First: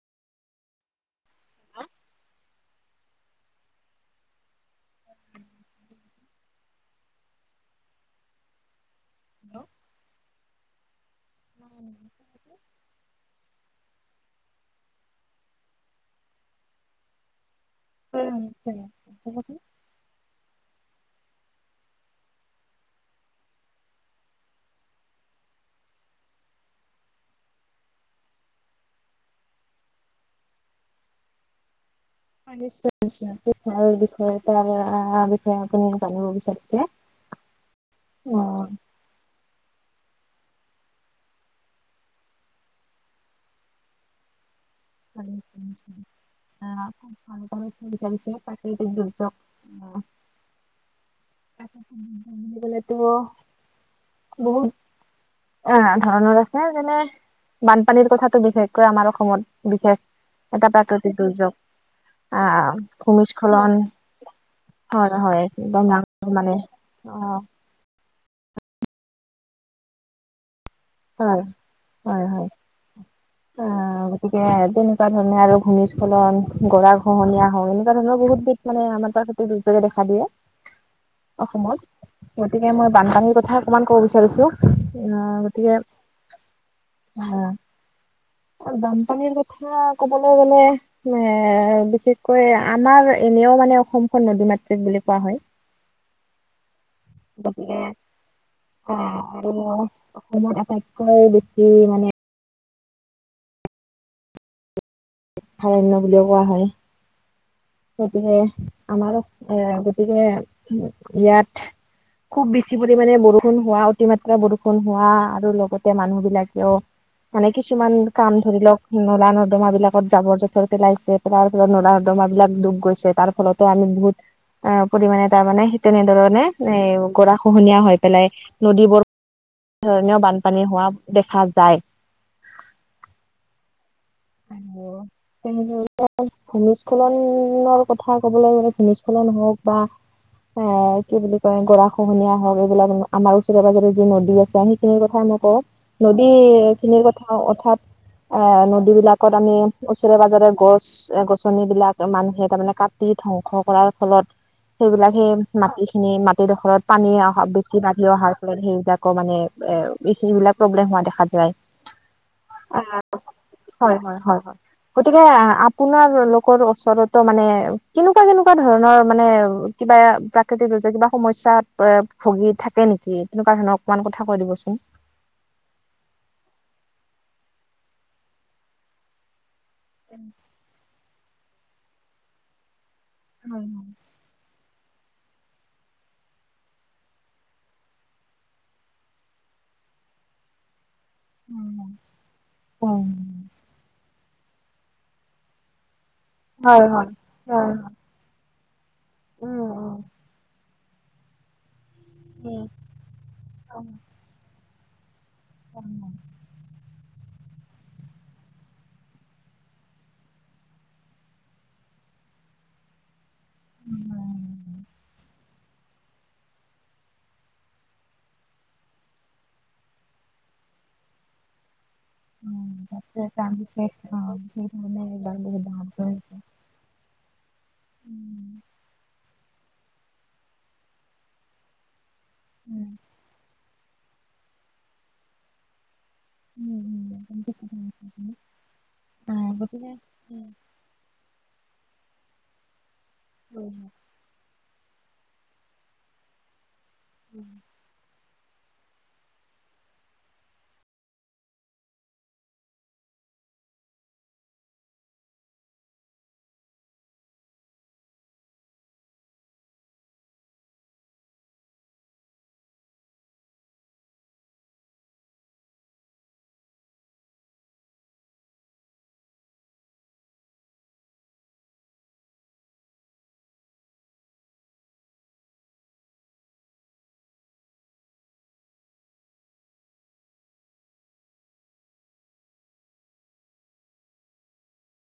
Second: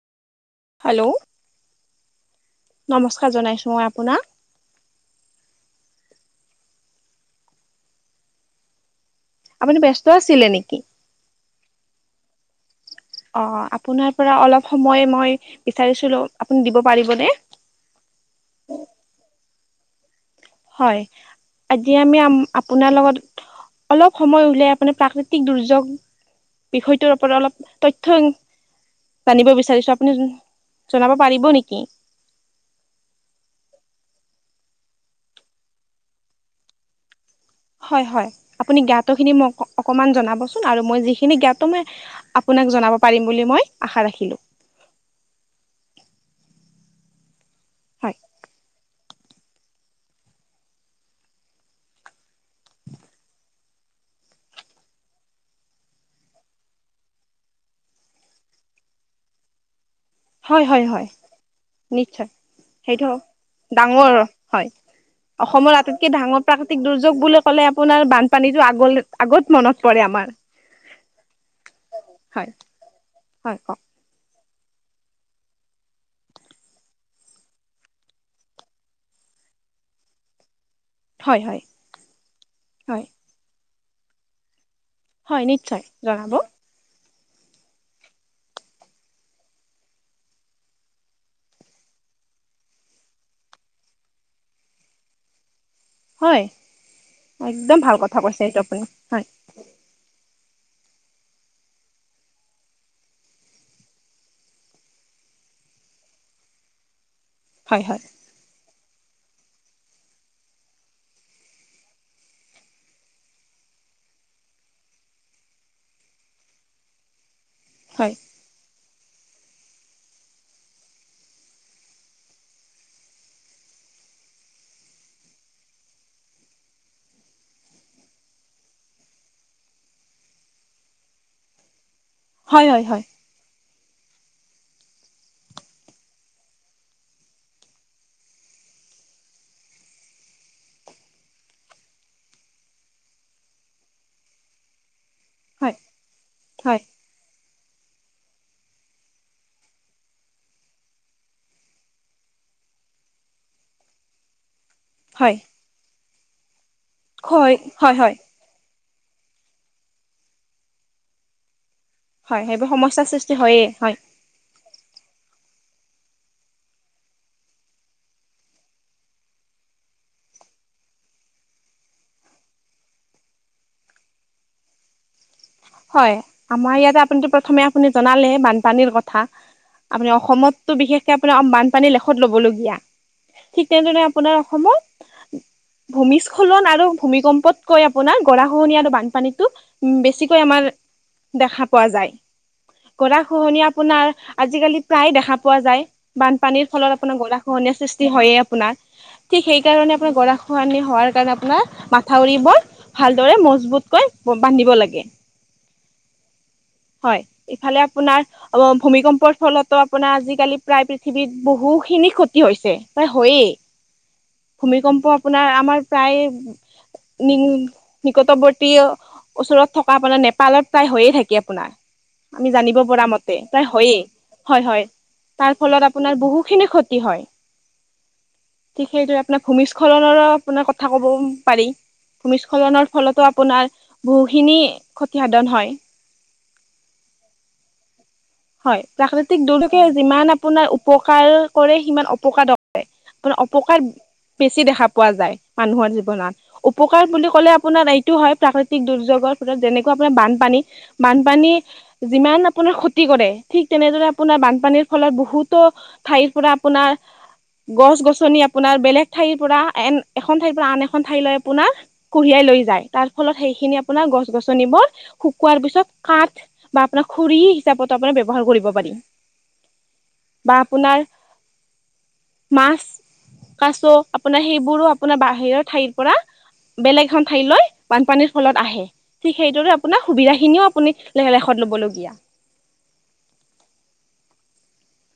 Hello নমস্কাৰ জনাইছো মই আপোনাক। [unintelligible] আপুনি ব্যস্ত আছিলে নেকি? অ [inaudible] অ আপোনাৰ পৰা অলপ সময় মই বিচাৰিছিলোঁ, আপুনি দিব পাৰিব নে? হয় নিশ্চয় নিশ্চয় ক'বচোন। হয় আজি আমি আপোনাৰ লগত অলপ সময় উলাই আপুনি প্ৰাকৃতিক দুৰ্যোগ বিষয়টোৰটো ওপৰত অলপ তথ্য জানিব বিচাৰিছো আপুনি জনাব পাৰিব নেকি? হয়, নিশ্চয় নিশ্চয় খুব ভাল বিষয় এটাৰ বিষয়ে আপুনি জানিব বিচাৰিছে। হয়, হয়, অ, আপুনি জ্ঞাতখিনি মোক অকণমান জনাবচোন আৰু মই যিখিনি জ্ঞাতটো মই আপোনাক জনাব পাৰিম বুলি মই আশা ৰাখিলোঁ। হয় [unintelligible] [unintelligible] বহুত অ', ধৰণৰ আছে যেনে বানপানীৰ কথাটো বিশেষকৈ আমাৰ অসমত বিশেষ হয় এটা হয় হয় প্ৰাকৃতিক দুৰ্যোগ। নিশ্চয়, আহ সেইটো ভূমিস্খলন ডাঙৰ হয়। হয় হয় অসমৰ একদম আটাইতকে ডাঙৰ মানে প্ৰাকৃতিক অ দুৰ্যোগ বুলি ক'লে আপোনাৰ বান পানীটো আগলে আগত মনত পৰে আমাৰ। হয়, হয়, হয়, হয় কওক অ'। গতিকে তেনেকুৱা ধৰণে আৰু ভূমিস্খলন, গৰাখহনীয়া হওঁক এনেকুৱা ধৰণৰ বহুত মানে আমাৰ প্ৰাকৃতিক দুৰ্যোগে দেখা দিয়ে। [inaudible] অসমত গতিকে মই হয় বানপানীৰ কথা অকমান ক'ব বিচাৰিছো হয় আ নিশ্চয় জনাব। হয়, বানপানীৰ কথা কবলৈ গ'লে এ বিশেষকৈ আমাৰ এনেও মানে অসমখন নদী মাতৃক বুলি কোৱা হয়। হয়, একদম গতিকে ভাল কথা কৈছে এইটো আপুনি। আহ হয় আৰু অসমত আটাইতকৈ বেছি মানে [unintelligible] বুলিও কোৱা হয়। হয় হয় গতিকে আমাৰো এ গতিকে ইয়াত খুব বেছি পৰিমাণে বৰষুণ হোৱা অতিমাত্ৰা বৰষুণ হোৱা আৰু লগতে মানুহ বিলাকেও মানে কিছুমান হয় কাম ধৰি লওক নলা-নৰ্দমা বিলাকত জাবৰ-জোথৰ পেলাইছে, তাৰফলত নলা-নৰ্দমা বিলাক ডুব গৈছে তাৰ ফলতে আমি বহুত অ', পৰিমাণে তাৰমানে তেনেধৰণে এ গৰা খহনীয়া হৈ পেলাই নদীবোৰ ধৰণীয় বানপানী হোৱা দেখা যায়। হয়, হয়, হয়। আৰু [inaudible] [unintelligible] ভূমিস্খলনৰ কথা ক'বলৈ গ'লে ভূমিস্খলন হওক বা এ কি বুলি কয় গৰা খহনীয়া হওক এইবিলাক আমাৰ ওচৰে পাজৰে যি নদী আছে সেই কথাই মই কওঁ হয় নদী হয় খিনিৰ কথা অৰ্থাৎ আ, নদী বিলাক ত আমি ওচৰে পাজৰে গছ গছনি বিলাক মানুহে তাৰমানে কাটি ধ্বংস কৰাৰ ফলত। সেইবিলাক সেই হয় মাটিখিনি মাটিডোখৰত পানী অহা হয় বেছি হয় বাঢ়ি হয় অহাৰ ফলত সেইবিলাকৰ মানে এ সেইবিলাক প্ৰব্লেম হোৱা দেখা যায়। হয়, সেইবোৰ সমস্যাৰ সৃষ্টি হয়েই হয়। হয়, হয়, হয়। গতিকে আপোনাৰ লোকৰ ওচৰতো মানে কেনেকুৱা কেনেকুৱা ধৰণৰ মানে কিবা প্ৰাকৃতিক দুৰ্যোগ কিবা সমস্যাত এ ভুগি থাকে নেকি তেনেকুৱা ধৰণৰ অকমান কথা কৈ দিবচোন? হয়, আমাৰ ইয়াতে আপুনিতো প্ৰথমে আপুনি জনালে বানপানীৰ কথা। আপুনি অসমততো বিশেষকে আপোনাৰ বানপানীৰ লেখত লবলগীয়া ঠিক তেনেধৰণে। আপোনাৰ অসমত। ভূমিস্খলন আৰু ভূমিকম্পতকৈ আপোনাৰ গৰা খহনীয়া আৰু বানপানীতো বেছি। কৈ আমাৰ দেখা পোৱা যায় উম, গৰা। খহনীয়া আজিকালি প্ৰায় দেখা পোৱা যায় বানপানীৰ হয় ফলত হয় আপোনাৰ গৰা হয় খহনীয়া সৃ- হি হয় আপোনাৰ ঠিক হয়। সেই কাৰণে আপোনাৰ গৰা খহনীয়া হোৱাৰ কাৰণে আপোনাৰ ম- থাউৰিবোৰ ভালদৰে মজবুতকৈ বান্ধিব লাগে। [unintelligible] হয় ইফালে আপোনাৰ। অ ভূমিকম্পৰ ফলতো আপোনাৰ আজিকালি প্ৰায় পৃথিৱীত বহু খিনি ক্ষতি হৈছে প্ৰায় হয়েই। ভূমিকম্প আপোনাৰ আমাৰ প্ৰায়। নি নিকটবৰ্তী ওচৰত থকা আপোনাৰ নেপালত প্ৰায় হৈয়ে থাকে। আপোনাৰ। আমি জানিব পৰা মতে প্ৰায় হয়েই হয় হয় তাৰ ফলত আপোনাৰ বহু খিনি ক্ষতি। কি হয়? ঠিক সেইদৰে আপোনাৰ ভূমিস্খলনৰো আপোনাৰ কথা ক'ব পাৰি। ভূমিস্খলনৰ ফলতো আপোনাৰ বহুখিনি ক্ষতিসাধন হয়। [unintelligible] হয় প্ৰাকৃতিক দুৰ্যোগে যিমান আপোনাৰ উপকাৰ কৰে সিমান অপকাৰো। হয় মানে অপকাৰ বেছি দেখা পোৱা যায় মানুহৰ জীৱনত। উপকাৰ বুলি ক'লে আপোনাৰ আই। এটো হয় প্ৰাকৃতিক দুৰ্যোগৰ ফলত যেনেকুৱা আপোনাৰ বানপানী বানপানী যিমান আপোনাৰ। কৰে ঠিক তেনেদৰে আপোনাৰ বানপানীৰ ফলত বহুতো ঠাইৰ পৰা আপোনাৰ। গছ -গছনি আপোনাৰ বেলেগ ঠাইৰ পৰা এন এখন ঠাইৰ পৰা আন এখন ঠাইলৈ আপোনাৰ। কঢ়িয়াই লৈ যায় তাৰ ফলত সেইখিনি আপোনাৰ গছ- গছনিবোৰ শুকুৱাৰ পিছত কাঠ। বা আপোনাৰ খৰি হিচাপত আপোনাৰ ব্যৱহাৰ কৰিব পাৰি। বা আপোনাৰ মাছ। কাছো আপোনাৰ সেইবোৰো আপোনাৰ বাহিৰৰ ঠাইৰ পৰা। বেলেগ এখন ঠাইলৈ বানপানীৰ ফলত আহে। ঠিক সেইদৰে আপোনাৰ সুবিধাখিনিও আপুনি লেখ লেখত লবলগীয়া।